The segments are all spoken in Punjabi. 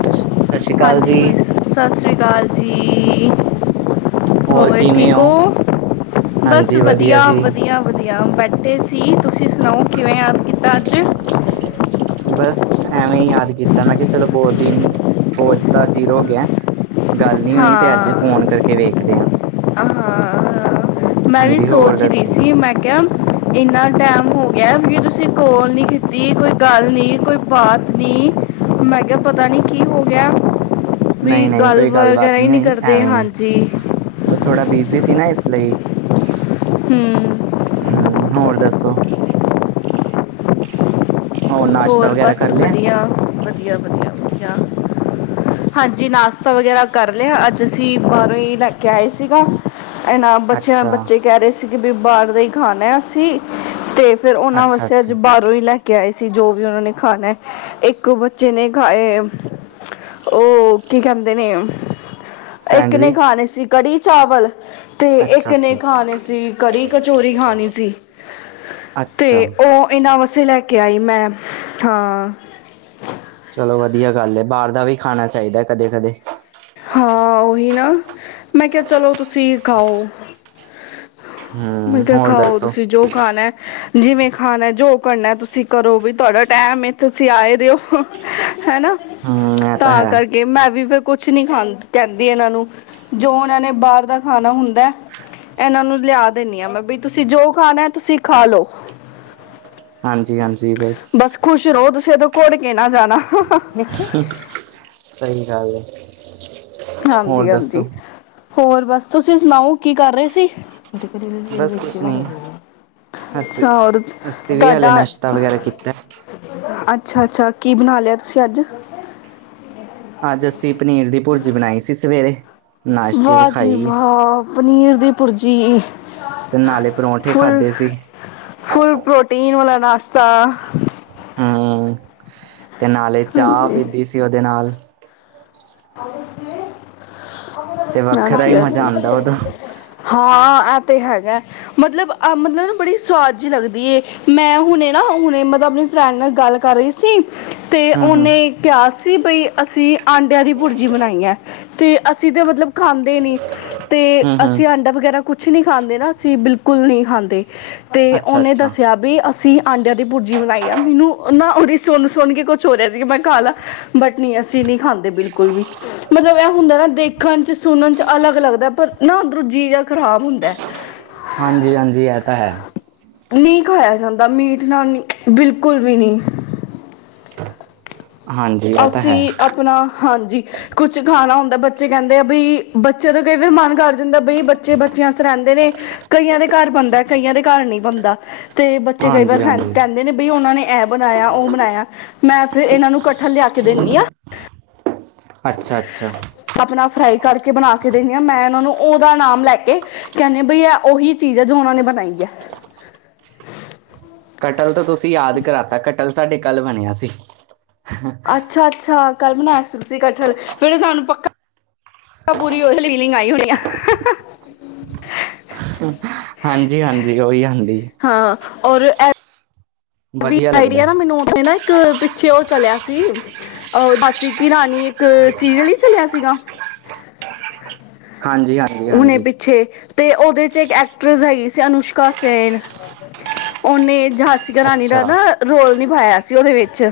[inaudible] ਜੀ ਹਾਂਜੀ ਸਸ ਸ਼੍ਰੀ ਕਾਲ ਜੀ। ਹੋਰ ਠੀਕ ਹੋ? ਬਸ ਹਾਂਜੀ ਵਧੀਆ ਜੀ -ਵਧੀਆ। ਵਧੀਆ ਬੈਠੇ ਸੀ ਤੁਸੀਂ ਸੁਣਾਓ ਕਿਵੇਂ ਯਾਦ ਕੀਤਾ ਅੱਜ? ਬਸ ਐਵੇਂ ਈ ਯਾਦ ਕੀਤਾ ਮੈਂ ਕਿਹਾ ਚਲੋ ਫੋਨ ਤੇ ਈ, ਬਹੁਤਾ ਚਿਰ ਹੋ ਗਿਆ ਐ। ਗੱਲ ਨੀ ਹੋਈ ਤੇ ਅੱਜ ਫੋਨ ਹਾਂ ਕਰਕੇ ਵੇਖਦੇ ਆ। ਹਾਂ ਹਾਂਜੀ ਹੋਰ ਦੱਸੋ? ਬਸ, ਇੰਨਾ ਟੈਮ ਹੋ ਗਿਆ ਵੀ ਤੁਸੀਂ ਕੋਲ ਨੀ ਕੀਤੀ ਕੋਈ ਗੱਲ ਨੀ ਕੋਈ ਬਾਤ ਨੀ, ਮੈਂ ਕਿਹਾ ਪਤਾ ਨੀ ਕੀ ਹੋ ਗਿਆ। ਵੀ ਨਈ-ਨਈ ਕੋਈ ਗੱਲ ਵਗੈਰਾ ਬਾਤ ਹੀ ਨੀ ਨਹੀਂ ਹੋਈ ਕਰਦੇ ਐਵੇਂ ਈ, ਹਾਂਜੀ ਮੈ ਥੋੜ੍ਹਾ ਬਿਜੀ ਸੀ ਨਾ ਇਸ ਲਈ। ਹੂੰ ਹੂੰ ਹੋਰ ਦੱਸੋ? ਨਾਸ਼ਤਾ ਹੋਰ ਵਗੈਰਾ ਬਸ ਕਰ ਲਿਆ ਵਧੀਆ ਵਧੀਆ, ਵਧੀਆ ਵਧੀਆ। ਹਾਂਜੀ ਨਾਸ਼ਤਾ ਵਗੈਰਾ ਕਰ ਲਿਆ ਅੱਜ ਅਸੀਂ ਬਾਹਰੋਂ ਹੀ ਲੈ ਕੇ ਆਏ ਸੀਗਾ। ਐਨਾ ਬੱਚਿਆਂ ਅੱਛਾ ਬੱਚੇ ਕਹਿ ਰਹੇ ਸੀ ਕਿ ਬੀ ਬਾਹਰ ਦਾ ਹੀ ਖਾਣਾ ਅਸੀ ਤੇ ਫਿਰ ਉਹਨਾਂ ਅੱਛਾ ਵਸੇ ਅੱਜ ਅੱਛਾ ਬਾਹਰੋਂ ਹੀ ਲੈ ਕੇ ਆਏ ਸੀ ਜੋ ਵੀ ਉਹਨਾਂ ਨੇ ਖਾਣਾ ਐ। ਇੱਕ ਬੱਚੇ ਨੇ ਖਾਏ ਐ, ਉਹ ਕੀ ਕਹਿੰਦੇ ਨੇ ਇੱਕ ਨੇ ਸੈਂਡਵਿਚ ਖਾਣੇ ਸੀ ਕੜੀ ਚਾਵਲ, ਤੇ ਅੱਛਾ ਇੱਕ ਨੇ ਅੱਛਾ ਖਾਣੇ ਸੀ ਕੜੀ ਕਚੋਰੀ ਖਾਣੀ ਸੀ, ਅੱਛਾ ਤੇ ਉਹ ਇਨਾਂ ਵਸੇ ਲੈ ਕੇ ਕੇ ਆਈ ਮੈਂ, ਹਾਂ। ਚਲੋ ਵਧੀਆ ਗੱਲ ਏ ਬਾਹਰ ਦਾ ਵੀ ਖਾਣਾ ਚਾਹੀਦਾ ਕਦੇ -ਕਦੇ। ਹਾਂ ਉਹੀ ਨਾ, ਮੈਂ ਕਿਹਾ ਚਲੋ ਤੁਸੀਂ ਖਾਓ। ਮੈਂ ਹਮ ਕਿਆ ਹੋਰ ਖਾਓ ਦੱਸੋ ਤੁਸੀਂ ਜੋ ਖਾਣਾ ਐ। ਜਿਵੇਂ ਖਾਣਾ ਜੋ ਕਰਨਾ ਤੁਸੀਂ ਕਰੋ ਵੀ ਤੁਹਾਡਾ ਟੈਮ ਤੁਸੀਂ ਆਏ ਵੇ ਓ, ਹਨਾ। ਹੂੰ ਇਹ ਤਾਂ ਹੈ ਕਰਕੇ ਮੈਂ ਵੀ ਫੇਰ ਕੁਛ ਕੁਛ ਨੀ ਖਾ ਕਹਿੰਦੀ ਇਹਨਾਂ ਨੂੰ, ਜੋ ਇਨਾਂ ਨੇ ਬਾਹਰ ਦਾ ਖਾਣਾ ਹੁੰਦਾ ਇਨਾਂ ਨੂੰ ਲਿਆ ਦਿੰਦੀ ਆ ਮੈਂ, ਬੀ ਤੁਸੀਂ ਜੋ ਖਾਣਾ ਤੁਸੀਂ ਖਾ ਲੋੋ। ਹਾਂਜੀ ਹਾਂਜੀ ਬਸ। ਖੁਸ਼ ਰਹੋ ਤੁਸੀਂ ਐਥੋ ਕੁੜ ਕੇ ਨਾ ਜਾਣਾ। ਸਹੀ ਗੱਲ ਐ। ਹਾਂਜੀ ਹਾਂਜੀ, ਹੋਰ ਬਸ ਤੁਸੀਂ ਸੁਣਾਓ ਕੀ ਕਰ ਰਹੇ ਸੀ। ਏਹ ਟਿਕਦੀ ਨੀ ਵੇਲੀ ਬਸ ਵਿੱਚ ਕੁਛ ਨਾ ਨਹੀਂ ਵੜਿਓ। ਹਸ ਅੱਛਾ ਹੋਰ, ਅਸੀਂ ਵੀ ਹਾਲੇ ਤੁਹਾਡਾ ਨਾਸ਼ਤਾ ਵਗੈਰਾ ਕੀਤਾ ਅੱਛਾ ਅੱਛਾ ਕੀ ਬਣਾ ਲਿਆ ਤੁਸੀਂ ਅੱਜ? ਅੱਜ ਅਸੀਂ ਪਨੀਰ ਦੀ ਭੁਰਜੀ ਬਣਾਈ ਸੀ ਸਵੇਰੇ। ਨਾਸ਼ਤੇ 'ਚ ਵਾਹ ਜੀ ਖਾਈ ਵਾਹ ਪਨੀਰ ਦੀ ਭੁਰਜੀ। ਤੇ ਨਾਲੇ ਪਰੌਂਠੇ ਖਾਧੇ ਸੀ ਫੁੱਲ-ਫੁੱਲ ਪ੍ਰੋਟੀਨ ਦਾ ਨਾਸ਼ਤਾ। ਹੂੰ, ਤੇ ਨਾਲੇ ਚਾਹ ਹਾਂਜੀ ਪੀਦੀ ਸੀ ਉਹਦੇ ਨਾਲ। ਤੇ ਵੱਖਰਾ ਹੀ ਹਾਂਜੀ ਮਜ਼ਾ ਹਾਂਜੀ। ਆਉਂਦਾ ਉਦੋਂ ਹੂੰ ਹਾਂ ਐਤੇ ਹੈਗਾ। ਮਤਲਬ -ਮਤਲਬ ਨਾ ਬੜੀ ਸੁਵਾਦ ਜਿਹੀ ਲੱਗਦੀ ਏ ਮੈਂ ਹੁਣੇ ਨਾ ਹੁਣੇ ਮਤਲਬ ਆਪਣੀ ਫਰੈਂਡ ਨਾਲ ਗੱਲ ਕਰ ਰਹੀ ਸ ਸੀ, ਤੇ ਹੂੰ ਉਨੇ ਕਿਹਾ ਸੀ ਬਈ ਅਸੀਂ ਆਟ ਅੰਡਿਆਂ ਦੀ ਭੁਰਜੀ ਬਣਾਈ ਐ ਤੇ ਅਸੀਂ ਤੇ ਮਤਲਬ ਖਾਂਦੇ ਨੀ ਤੇ ਹੂੰ ਹੂੰ ਅਸੀਂ ਆਂਡਾ ਵਗੈਰਾ ਕੁਛ ਨੀ ਖਾਂਦੇ ਨਾ ਅਸੀਂ ਬਿਲਕੁਲ ਨ੍ਹੀਂ ਖਾਂਦੇ। ਤੇ ਅੱਛਾ ਉਹਨੇ ਅੱਛਾ ਦੱਸਿਆ ਬੀ ਅਸੀਂ ਆਂਡਿਆਂ ਦੀ ਭੁਰਜੀ ਬਣਾਈ ਆ ਮੈਨੂੰ ਨਾ ਉਹਦੀ ਸੁਣ ਸੁਣ ਕੇ ਕੁਛ ਹੋ ਰਿਹਾ ਸੀਗਾ ਮੈਂ ਖਾ ਲਾਂ। ਬਟ ਨੀਂ ਅਸੀਂ ਨ੍ਹੀਂ ਖਾਂਦੇ ਬਿਲਕੁਲ ਵੀ। ਮਤਲਬ ਇਹ ਹੁੰਦਾ ਨਾ ਦੇਖਣ ਚ ਸੁਣਨ ਅਲੱਗ ਲੱਗਦਾ ਪਰ ਨਾ ਅੰਧਰੋਂ ਜੀ ਜਿਆ ਖ਼ਰਾਬ ਹੁੰਦਾ। ਹਾਂਜੀ ਹਾਂਜੀ ਏ ਤਾਂ ਹੈ। ਨ੍ਹੀਂ ਖਾਇਆ ਜਾਂਦਾ ਮੀਟ ਨਾਲ ਬਿਲਕੁਲ ਵੀ ਨ੍ਹੀ। ਹਾਂਜੀ ਇਹ ਤਾਂ ਹੈ ਅਸੀਂ ਆਪਣਾ ਹਾਂਜੀ ਕੁਛ ਖਾਣਾ ਹੁੰਦਾ ਬੱਚੇ ਕੈਂਦੇ ਆ ਬਈ, ਬੱਚੇ ਦਾ ਕਈ ਵਾਰੀ ਮਨ ਕਰ ਜਾਂਦਾ ਬਈ ਬੱਚੇ ਬੱਚੇਸ ਰੈਂਦੇ ਨੇ। ਕਈਆਂ ਦੇ ਘਰ ਬਨ੍ਹਦਾ ਕਈਆਂ ਦੇ ਘਰ ਨਈਂ ਬਨ੍ਹਦਾ। ਤੇ ਬੱਚੇ ਕਈ ਹਾਂਜੀ ਵਾਰ ਹਾਂਜੀ ਕੈਂਦੇ ਨੇ ਬਈ ਉਹਨਾਂ ਨੇ ਐ ਬਣਾਇਆ, ਉਹ ਬਣਾਇਆ ਮੈਂ ਫਿਰ ਇਹਨਾਂ ਨੂੰ ਕੱਠੇ ਥੱਲੇ ਆ ਕੇ ਦੇਣੀ ਆਂ। ਅੱਛਾ ਅੱਛਾ। ਆਪਣਾ ਫਰਾਈ ਕਰਕੇ ਬਣਾ ਕੇ ਦੇਣੀ ਆਂ, ਮੈਂ ਇਨ੍ਹਾਂ ਨੂੰ ਓਦਾ ਨਾਮ ਲੈ ਕੇ ਕੈਣੇ ਬਈ ਆ ਉਹੀ ਚੀਜ਼ ਐ ਜੋ ਉਹਨਾਂ ਨੇ ਬਣਾਈ ਐ। ਕਟਲ ਤਾਂ ਤੁਸੀਂ ਯਾਦ ਕਰਾਤਾ, ਕਟਲ ਸਾਡੇ ਕੱਲ੍ਹ ਬਣਿਆ ਸੀ। ਅੱਛਾ ਅੱਛਾ, ਕੱਲ ਬਣਾਇਆ ਸੀ ਤੁਸੀਂ ਕਠਹਲ ਫੇਰ ਸਾਨੂੰ ਪੱਕਾ ਪੂਰੀ ਉਹ ਲੀਲਿੰਗ ਆਈ ਹੋਣੀ ਆ। ਹਾਂਜੀ ਹਾਂਜੀ, ਉਹੀ ਆ ਹੁੰਦੀ ਹਾਂ ਔਰ ਐ ਵੀ ਵਧੀਆ ਲੱਗਦਾ ਆਈਡੀਆ ਨਾ ਹੈ। ਮੈਨੂੰ ਉੱਥੇ ਨਾ ਇੱਕ ਪਿੱਛੇ ਉਹ ਚਲਿਆ ਸੀ ਅਹ ਦਾਸੀ ਕਿ ਰਾਣੀ ਇੱਕ ਸੀਰੀਅਲ ਨੀ ਚਲਿਆ ਸੀਗਾ। ਹਾਂਜੀ ਹਾਂਜੀ। ਹੁਣੇ ਹਾਂਜੀ ਪਿੱਛੇ ਤੇ ਓਦੇ ਚ ਇੱਕ ਐਕਟਰੈਸ ਹੈਗੀ ਸੀ ਅਨੁਸ਼ਕਾ ਸੇਨ। ਓਨੇਂ ਝਾਂਸੀ ਕ ਰਾਣੀ ਦਾ ਅੱਛਾ ਨਾ ਰੋਲ ਨਿਭਾਇਆ ਸੀ ਓਦੇ ਵਿੱਚ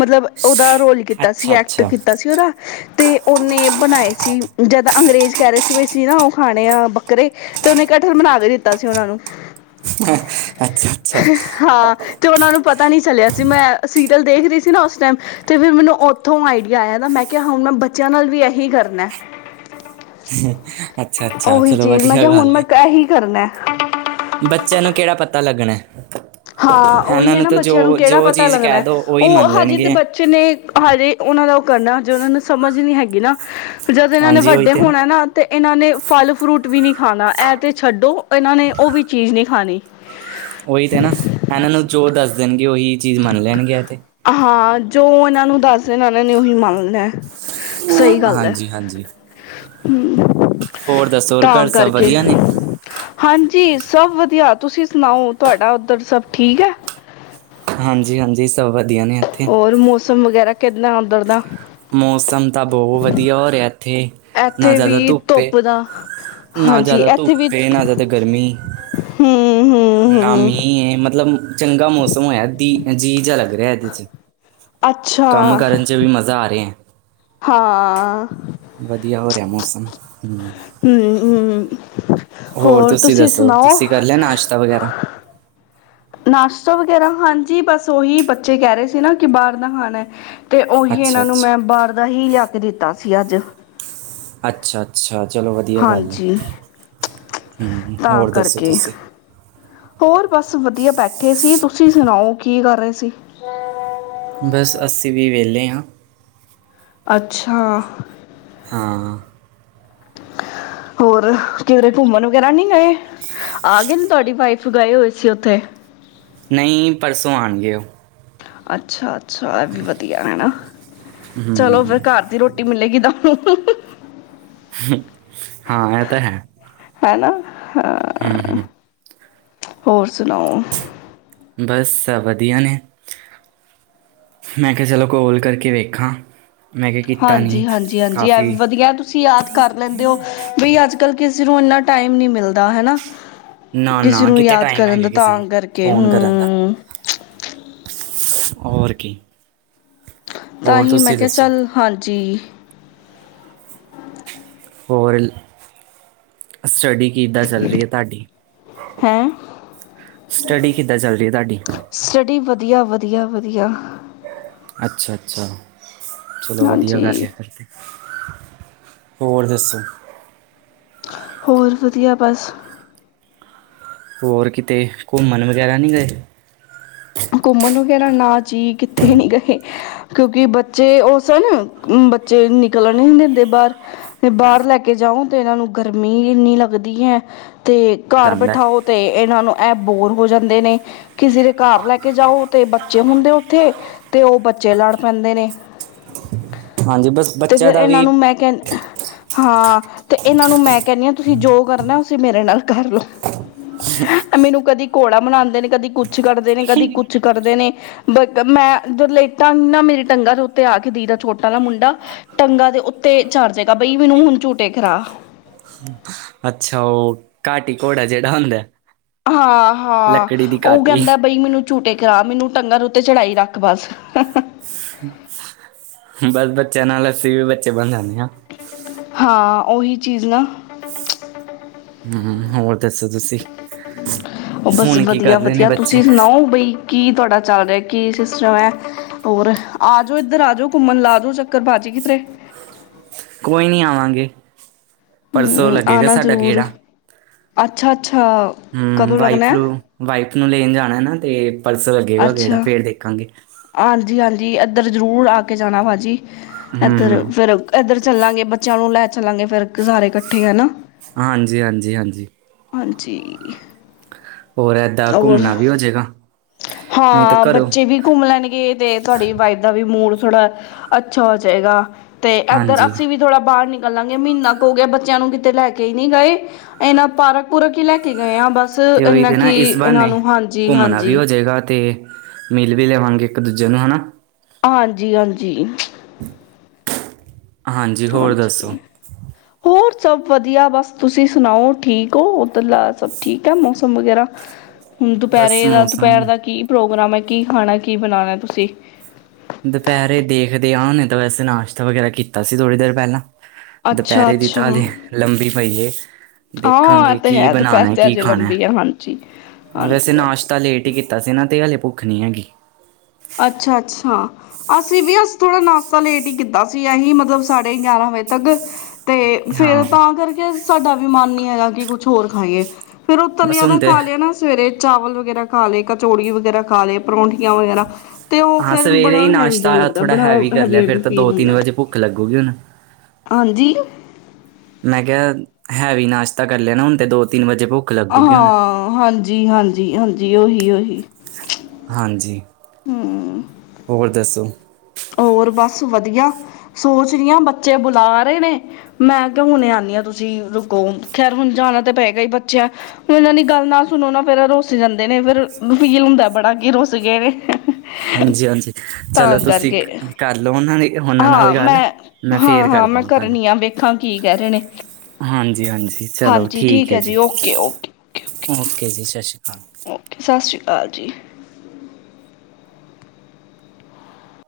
ਮਤਲਬ ਓਦਾ ਰੋਲ ਕੀਤਾ ਸੀ, ਅੱਛਾ ਐਕਟ ਅੱਛਾ ਕੀਤਾ ਸੀ ਓਦਾ ਤੇ ਓਨੇ ਬਣਾਏ ਸੀ ਜਦ ਅੰਗਰੇਜ਼ ਕਹਿ ਰਹੇ ਸੀ ਵੀ ਸੀ ਨਾ ਉਹ ਖਾਣੇ ਆ ਬੱਕਰੇ ਤੇ ਉਹਨੇ ਕਠਹਲ ਬਣਾ ਕੇ ਦਿੱਤਾ ਸੀ ਉਹਨਾਂ ਨੂੰ। ਅੱਛਾ ਅੱਛਾ ਹਾਂ। ਤੇ ਉਹਨਾਂ ਨੂੰ ਪਤਾ ਨ੍ਹੀਂ ਚਲਿਆ ਸੀ ਮੈਂ ਸੀਰੀਅਲ ਦੇਖ ਰੀ ਸੀ ਨਾ ਉਸ ਟਾਈਮ ਤੇ ਫਿਰ ਮੈਨੂੰ ਉਥੋਂ ਆਈਡੀਆ ਆਇਆ ਦਾ ਮੈਂ ਕਿਆ ਹੁਣ ਮੈਂ ਬੱਚਿਆਂ ਨਾਲ ਵੀ ਇਹੀ ਕਰਨਾ। ਅੱਛਾ ਅੱਛਾ, ਉਹੀ ਚਲੋ ਚੀਜ਼ ਮੈਂ ਵਧੀਆ ਕਿਹਾ ਹੁਣ ਗੱਲ ਮੈਂ ਏ। ਇਹੀ ਕਰਨਾ। ਬੱਚਿਆਂ ਨੂੰ ਕਿਹੜਾ ਪਤਾ ਲੱਗਣਾ। ਹਾਂ ਇਹਨਾਂ ਉਹੀ ਐ ਨਾ ਤਾਂ ਜੋ ਬੱਚਿਆਂ ਨੂੰ ਕਿਹੜਾ ਜੋ ਪਤਾ ਚੀਜ਼ ਕਹਿ ਲੱਗਣਾ ਦੋ ਉਹੀ ਉਹ ਮੰਨ ਹਜੇ ਲੈਣਗੇ ਬ ਬੱਚੇ ਨੇ ਹਜੇ ਉਹਨਾਂ ਦਾ ਉਹ ਕਰਨਾ ਜੋੇ ਉਹਨਾਂ ਨੂੰ ਸਮਝ ਨ੍ਹੀਂ ਹੈਗੀ ਨਾ। ਜਦ ਇਹਨਾਂ ਨੇ ਹਾਂਜੀ ਉਹੀ ਵੱਡੇ ਤੇ ਹੋਣਾ ਨਾ ਤੇ ਇਹਨਾਂ ਨੇ ਫਲ-ਫਰੂਟ ਵੀ ਨ੍ਹੀ ਖਾਣਾ ਇਹ ਤੇ ਛੱਡੋ, ਇਹਨਾਂ ਨੇ ਉਹ ਵੀ ਚੀਜ਼ ਨ੍ਹੀਂ ਖਾਣੀ। ਉਹੀ ਤੇ ਨਾ ਇਹਨਾਂ ਨੂੰ ਜੋ ਦੱਸ ਦੇਣਗੇ ਉਹੀ ਚੀਜ਼ ਮੰਨ ਲੈਣਗੇ ਐ ਤੇ ਹਾਂ ਜੋ ਇਹਨਾਂ ਨੂੰ ਦੱਸ ਦੇਣਾ ਇਹਨਾਂ ਨੇ ਉਹੀ ਮੰਨਣਾ ਸਹੀ ਗੱਲ ਐ ਹਾਂਜੀ ਹਾਂਜੀ ਹਂ ਹੋਰ ਦੱਸੋ ਹੋਰ ਤਾਂ ਘਰ ਸਭ ਕਰਕੇ। ਵਧੀਆ ਨੇ ਹਾਂਜੀ ਸਭ ਵਧੀਆ, ਤੁਸੀਂ ਸੁਣਾਓ ਤੁਹਾਡਾ ਉੱਧਰ ਸਭ ਠੀਕ ਐ? ਹਾਂਜੀ ਹਾਂਜੀ ਸਭ ਵਧੀਆ ਨੇ ਇੱਥੇ। ਹੋਰ ਮੌਸਮ ਵਗੈਰਾ ਕਿੱਦਾਂ ਅੰਦਰ ਦਾ। ਮੌਸਮ ਤਾਂ ਬਹੁ ਵਧੀਆ ਹੋ ਰਿਹਾ ਇੱਥੇ ਨਾ ਇੱਥੇ ਜ਼ਿਆਦਾ ਵੀ ਧੁੱਪੇ ਧੁੱਪ ਦਾ ਏ ਨਾ ਹਾਂਜੀ ਜ਼ਿਆਦਾ ਇੱਥੇ ਵੀ ਧੁੱਪ ਏ ਨਾ ਜ਼ਿਆਦਾ ਗਰਮੀ ਹਮ ਹਮ ਨਾ ਹਮ ਮੀਂਹ ਨਹੀਂ ਇਹ ਮਤਲਬ ਚੰਗਾ ਮੌਸਮ ਹੋਇਐ ਜ ਜੀ ਜਿਹਾ ਲੱਗ ਰਿਹਾ ਇਹਦੇ 'ਚ ਅੱਛਾ ਕੰਮ ਕਰਨ 'ਚ ਵੀ ਮਜ਼ਾ ਆ ਰਿਹੈ। ਹਾਂ ਵਧੀਆ ਹੋ ਰਿਹੈ ਮੌਸਮ ਹਮ। ਹਮ ਹਮ ਹੋਰ ਤੁਸੀਂ ਦੱਸੋ ਤੁਸੀਂ ਕਰ ਲਿਆ ਨਾਸ਼ਤਾ ਵਗੈਰਾ। ਨਾਸ਼ਤਾ ਵਗੈਰਾ ਹਾਂਜੀ ਬਸ ਉਹੀ ਬੱਚੇ ਕਹਿ ਰਹੇ ਸੀ ਨਾ ਕਿ ਬਾਹਰ ਦਾ ਖਾਣੈ। ਤੇ ਉਹੀ ਅੱਛਾ ਇਹਨਾਂ ਨੂੰ ਅੱਛਾ ਮੈਂ ਬਾਹਰ ਦਾ ਹੀ ਲਿਆ ਕੇ ਦਿੱਤਾ ਸੀ ਅੱਜ ਅੱਛਾ ਅੱਛਾ ਚਲੋ ਵਧੀਆ ਗੱਲ ਹਾਂਜੀ ਏ ਤਾਂ ਹੋਰ ਦੱਸੋ ਕਰਕੇ ਤੁਸੀਂ ਹੋਰ ਬਸ ਵਧੀਆ ਬੈਠੇ ਸੀ ਤੁਸੀਂ ਸੁਣਾਓ ਕੀ ਕਰ ਰਹੇ ਸੀ। ਬਸ ਅਸੀਂ ਵੀ ਵਿਹਲੇ ਹਾਂ। ਅੱਛਾ। ਹਾਂ ਹੋਰ ਕਿਦਰੇ ਘੁੰਮਣ ਵਗੈਰਾ ਨਹੀਂ ਗਏ ਆ ਗਏ ਨੇ ਤੁਹਾਡੀ ਵਾਈਫ ਗਏ ਹੋਏ ਸੀ ਉੱਥੇ ਨਹੀਂ ਪਰਸੋਂ ਆਣਗੇ ਉਹ। ਅੱਛਾ ਅੱਛਾ ਇਹ ਵੀ ਵਧੀਆ ਹੈਨਾ ਚਲੋ ਹੂੰ ਫਿਰ ਘਰ ਦੀ ਰੋਟੀ ਰੋਟੀ ਮਿਲੇਗੀ ਤਾਂਨੂੰ ਹਾਂ ਇਹ ਤਾਂ ਹੈ। ਹੈ ਨਾ ਹ ਹਮ ਹਮ ਹੋਰ ਸੁਣਾਓ ਬਸ ਵਧੀਆ ਨੇ ਮੈਂ ਕਿਹਾ ਚਲੋ ਕੋਲ ਕਰਕੇ ਵੇਖਾਂ। ਮੈਂ ਕਿਹਾ ਕੀਤਾ ਹਾਂਜੀ ਨਹੀਂ ਹਾਂਜੀ ਹਾਂਜੀ ਐ ਕਾਫੀ ਵੀ ਵਧੀਆ। ਤੁਸੀਂ ਯਾਦ ਕਰ ਲੈਂਦੇ ਹੋ ਬਈ ਅੱਜ ਕੱਲ ਕਿਸੇ ਨੂੰ ਇੰਨਾ ਟਾਈਮ ਨੀ ਮਿਲਦਾ ਹੈਨਾ ਨਾ ਨਾ ਕਿਸੇ ਨੂੰ ਕਿਤੇ ਯਾਦ ਟਾਈਮ ਕਰਨ ਹੈਗਾ ਦਾ ਕਿਸੇ ਤਾਂ ਨੂੰ ਕਰਕੇ ਫੋਨ ਕਰਨ ਦਾ ਹਮ ਹੋਰ ਕੀ ਤਾਂ ਹੋਰ ਹੀ ਮੈਂ ਤੁਸੀਂ ਕਿਹਾ ਦੱਸੋ ਚੱਲ, ਹਾਂਜੀ। ਹੋਰ ਸਟੱਡੀ ਕਿੱਦਾਂ ਚੱਲ ਰਹੀ ਹੈ ਤਾਡੀ ਹੈਂ। ਸਟੱਡੀ ਕਿੱਦਾਂ ਚੱਲ ਰਹੀ ਹੈ ਤਾਡੀ। ਸਟੱਡੀ ਵਧੀਆ ਵਧੀਆ ਵਧੀਆ ਅੱਛਾ ਅੱਛਾ ਚਲੋ ਵਧੀਆ ਵੈਸੇ ਹਾਂਜੀ ਫੇਰ ਹੋਰ ਦੱਸੋ। ਹੋਰ ਵਧੀਆ ਬਸ। ਹੋਰ ਕਿਤੇ ਘੁੰਮਣ ਵਗੈਰਾ ਨਹੀਂ ਗਏ। ਘੁੰਮਣ ਵਗੈਰਾ ਨਾ ਜੀ ਕਿੱਥੇ ਨੀ ਗਏ। ਕਿਉਂਕਿ ਬੱਚੇ ਉਹ ਸਨ, ਬੱਚੇ ਨਿਕਲਣ ਨੀ ਦਿੰਦੇ ਬਾਹਰ ਤੇ ਬਾਹਰ ਲੈ ਕੇ ਜਾਓ ਤੇ ਇਹਨਾਂ ਨੂੰ ਗਰਮੀ ਇਨੀ ਲੱਗਦੀ ਹੈ ਤੇ ਘਰ ਜਾਂਦਾ ਬਠਾਓ ਤੇ ਇਹਨਾਂ ਨੂੰ, ਇਹ ਬੋਰ ਹੋ ਜਾਂਦੇ ਨੇ ਕਿਸੇ ਦੇ ਘਰ ਲੈ ਕੇ ਜਾਓ ਤੇ ਬੱਚੇ ਹੁੰਦੇ ਉੱਥੇ ਤੇ ਉਹ ਬੱਚੇ ਲੜ ਪੈਂਦੇ ਨੇ ਹਾਂਜੀ ਬਸ ਤੇ ਬੱਚਿਆਂ ਫਿਰ ਦਾ ਇਹਨਾਂ ਵੀ ਨੂੰ ਮੈਂ ਕਹਿਣ ਹਾਂ ਤੇ ਇਹਨਾਂ ਨੂੰ ਮੈਂ ਕਹਿਣੀ ਆਂ ਤੁਸੀਂ ਜੋ ਕਰਨੈ ਉਸੀਂ ਮੇਰੇ ਨਾਲ ਕਰ ਲਓ ਹਮ ਮੈਨੂੰ ਕਦੀ ਘੋੜਾ ਬਨਾਦੇ ਨੇ ਕਦੀ ਕੁਛ ਕਰਦੇ ਨੇ ਕਦੀ ਕੁਛ ਕਰਦੇ ਨੇ ਮੈਂ ਜਦੋ ਲੇਟਾਂ ਨਾ ਮੇਰੀ ਟੰਗਾਂ ਦੇ ਉੱਤੇ ਆ ਕੇ ਦੀ ਦਾ ਛੋਟਾ ਦਾ ਮੁੰਡਾ ਟੰਗਾਂ ਦੇ ਉੱਤੇ ਚੜ ਜਾੇਗਾ ਬਈ ਮੈਨੂੰ ਹੁਣ ਝੂਟੇ ਖਰਾ ਹਮ ਅੱਛਾ ਉਹ ਘਾਟੀ ਘੋੜਾ ਜੇੜਾ ਹੁੰਦਾ। ਹਾਂ ਹਾਂ ਲੱਕੜੀ ਦੀ ਉਹ ਕਾਟੀ ਕੈਂਦਾ ਬਈ ਮੈਨੂੰ ਝੂਟੇ ਕਰਾ ਮੈਨੂੰ, ਟੰਗਾਂ ਦੇ ਉੱਤੇ ਝੜਾਈ ਰੱਖ ਬਸ। ਬ ਬੱਚਿਆਂ ਨਾਲ ਅੱਸੀ ਵੀ ਬੱਚੇ ਬਨ ਜਾਨੇ ਆਂ। ਹਾਂ, ਓਹੀ ਚੀਜ਼ ਨਾ। ਹੂੰ, ਹੋਰ ਦੱਸੋ ਤੁਸੀਂ? ਬਸ ਹੁਣ ਕੀ ਵਦੀਆ ਕਰ ਰਹੇ ਨੇ -ਵਦੀਆ ਤੁਸੀਂ ਬੱਚੇ? ਸੁਣਾਓ ਬਈ ਕੀ ਤਾਡਾ ਚਾਲ ਰੇਆ? ਕੀ ਸਿਸਟਮ ਐ, ਹੋਰ ਆਜੋ ਏਦਰ ਆ ਜੋ ਘੁੰਮਣ ਲਾਜੋ [unintelligible] ਕੋਈ ਨੀ ਆਵਾਗੇ। ਪਰਸੋਂ ਹਮ ਲੱਗੇਗਾ ਆਉਣਾ ਸਾਡਾ ਜ਼ਰੂਰ ਗੇੜਾ, ਅੱਛਾ-ਅੱਛਾ, ਹੂੰ ਕਦੋਂ ਵਾਈ ਲੱਗਣਾ ਹੈ? ਫਲੂ ਵਾਈਫ ਨੂੰ ਲੇਨ ਜਾਨਾ ਏ ਨਾ, ਤੇ ਪਰਸੋਂ ਲੱਗੇਗਾ ਗੇੜਾ ਫੇਰ ਦੇਖਾਂਗੇ। ਆਂਜੀ ਆਂਜੀ ਐਦਰ ਜ਼ਰੂਰ ਆ ਕੇ ਜਾਣਾ ਭਾਜੀ, ਹੂੰ ਐਧਰ ਹੂੰ ਫਿਰ ਐਦਰ ਚੱਲਾਂਗੇ ਬੱਚਿਆਂ ਨੂੰ ਲੈ ਚੱਲਾਂਗੇ, ਫਿਰ ਸਾਰੇ ਇਕੱਠੇ ਹਨਾ। ਹਾਂਜੀ -ਹਾਂਜੀ- ਹਾਂਜੀ। ਹਾਂਜੀ ਈ। ਹੋਰ ਐਦਾ ਘੁੰਮਣਾ ਵੀ ਹੋਜੇਗਾ, ਨਹੀਂ ਤਾਂ ਹਾਂ ਘਰੋ ਬੱਚੇ ਵੀ ਘੁੰਮ ਲੈਣਗੇ ਏ ਤੇ ਤੁਹਾਡੀ ਵਾਈਫ ਦਾ ਵੀ ਮੂਡ ਥੋੜਾ ਅੱਛਾ ਹੋ ਜਾਏਗਾ। ਤੇ ਐਦਰ ਹਾਂਜੀ ਅਸੀਂ ਵੀ ਥੋੜਾ ਬਾਰ ਨਿਕਲਾਂਗੇ, ਮਹੀਨਾ ਕੁ ਹੋ ਗਿਆ, ਬੱਚਿਆਂ ਨੂੰ ਕਿਤੇ ਲੈ ਕੇ ਹੀ ਨਹੀਂ ਗਏ। ਐਨਾ ਪਾਰਕ ਪੂਰਕ ਹੀ ਲੈ ਕੇ ਗਏਂ ਆਂ ਬਸ ਤੇ ਉਹੀ ਇੰਨਾ ਤੇ ਨਾ ਇਸ ਬਾਨੇ ਘੁੰਮਣਾ ਵੀ ਹੋ ਜੇ ਗਾ ਤੇ ਮਿਲ ਵੀ ਲਵਾਂਗੇ ਇੱਕ ਦੂਜੇ ਨੂੰ ਹਨਾ। ਆਂਜੀ -ਆਂਜੀ। ਹਾਂਜੀ ਹੋਰ ਦੱਸੋ? ਹੋਰ ਸਭ ਵਧੀਆ ਬਸ, ਤੁਸੀਂ ਸੁਣਾਓ ਠੀਕ ਓ? ਓਦਰਲਾ ਸਭ ਠੀਕ ਐ ਮੌਸਮ ਵਗੈਰਾ। [unintelligible] ਹੁਣ ਦੁਪੈਰੇ ਬਸ ਦਾ ਮੌਸਮ ਦੁਪੈਰ ਦਾ ਕੀ ਪ੍ਰੋਗਰਾਮ ਐ, ਕੀ ਖਾਣਾ ਕੀ ਬਣਾਣਾ ਤੁਸੀਂ? ਦੁਪੈਰੇ ਦੇਖਦੇ ਆਂ, ਹੁਨੇ ਨੇ ਤਾਂ ਵੈਸੇ ਨਾਸ਼ਤਾ ਵਗੈਰਾ ਕੀਤਾ ਸੀ ਥੋੜ੍ਹੀ ਦੇਰ ਪੈਂਲਾ। ਅੱਛਾ ਦੁਪੈਰੇ ਦੀ ਅੱਛਾ ਤਾ ਹਲੇ ਲੰਬੀ ਪਈ ਏ। ਹਾਂ ਇਹ ਦੇਖਾਂਗੇ ਤਾਂ ਕੀ ਹੈ ਦੁਪਹਿਰ ਬਣਾਨਾ ਏ, ਤੇ ਕੀ ਅਜੇ ਖਾਣਾ ਲੰਬੀ ਹੈ ਹਾਂਜੀ ਐਂ ਵੈਸੇ ਹਾਂਜੀ ਹਾਂਜੀ ਨਾਸ਼ਤਾ ਲੇਟ ਈ ਕੀਤਾ ਸੀ ਨਾ ਤੇ ਅ ਲੇ ਭੁੱਖ ਨੀ ਹੈਗੀ। ਅੱਛਾ -ਅੱਛਾ। ਅਸੀਂ ਵੀ ਅਜ ਥੋੜਾ ਨਾਸ਼ਤਾ ਲੇਟ ਹੀ ਕੀਤਾ ਸੀ, ਅਹੀ ਮਤਲਬ ਸਾਡੇ ਗਿਆਰਾਂ ਵਜੇ ਤੱਕ ਤੇ ਫਿਰ ਹਾਂ ਤਾਂ ਕਰਕੇ ਸਾਡਾ ਵੀ ਮਨ ਨੀ ਹੈਗਾ, ਕਿ ਕੁਛ ਹੋਰ ਖਾਈਏ। ਫਿਰ ਉ ਬਸ ਤਲਿਆ ਹੁਣ ਦਾ ਤੇ ਖਾ ਲਿਆ ਨਾ, ਸਵੇਰੇ ਚਾਵਲ ਵਗੈਰਾ ਖਾ ਲਏ ਕਚੋੜੀ ਵਗੈਰਾ ਖਾ ਲਏ ਪਰੌਂਠੀਆਂ ਵਗੈਰਾ। ਤੇ ਉ ਹਾਂ ਫਿਰ ਸਵੇਰੇ ਬੜਾ ਹੀ ਹੈਵੀ ਜੇਆ ਨਾਸ਼ਤਾ ਲੱਗਦਾ ਥੋੜ੍ਹਾ ਬੜਾ ਹੈਵੀ ਕਰ ਲਿਆ ਫਿਰ ਹੈਵੀ-ਹੈਵੀ ਤਾਂ ਦੋ ਫੀਲ ਤਿੰਨ ਹੁੰਦਾ। ਵਜੇ ਭੁੱਖ ਲੱਗੂਗੀ ਹੁਣ ਆਂਜੀ ਮੈਂ ਕੇਆ ਹੈਵੀ ਨਾਸ਼ਤਾ ਕਰ ਲਿਆ, ਨਹੁਣ ਤਾਂ ਦੋ ਤਿੰਨ ਵਜੇ ਭੁੱ ਹਾਂ ਹਾਂਜੀ- ਹਾਂਜੀ- ਹਾਂਜੀ ਓਹੀ- ਓਹੀ। ਹਾਂਜੀ ਹੂੰ। ਹੋਰ ਦੱਸੋ? ਹੋਰ ਬਸ ਵਦੀਆ, ਸੋਚ ਰਈ ਆਂ, ਬੱਚੇ ਬੁਲਾ ਰਏ ਨੇ ਮੈਂ ਕਿਆ ਹੁਨੇ ਆਂਨੀ ਆਂ, ਤੁਸੀਂ ਰੁਕੋ, ਖੈਰ ਹੁਨ ਜਾਣਾ ਤਾਂ ਪਏਗਾ ਈ ਬੱਚਿ ਓਨਾਂ ਦੀ ਗੱਲ ਨਾ ਸੁਨੋ ਨਾ, ਫਿਰ ਰੁੱਸ ਜਾਂਦੇ ਨੇ, ਫਿਰ ਫੀਲ ਹੁੰਦਾ ਬੜਾ ਕਿ ਰੁੱਸ ਗਏ ਨੇ। ਹਾਂਜੀ- ਹਾਂਜੀ, ਚਲੋ ਤਾਂ ਤੁਸੀ ਕਰਕੇ ਕਰਲੋ ਉਨਾਂ ਲਈ ਹਾਂ ਮੈਂ, ਹਾਂ- ਹਾਂ ਮੈਂ ਕਰਨੀ ਆਂ, ਵੇਖਾਂ ਕੀ ਕੇਹ ਰਏ ਨੇ। ਹਾਂਜੀ- ਹਾਂਜੀ, ਚਲੋ ਠੀਕ ਐ ਜੀ, ਓਕੇ ਜੀ, ਸ਼ਸੀ ਕਾਲ। ਓਕੇ, ਸਸ ਸ੍ਰੀ ਕਾਲ ਜੀ।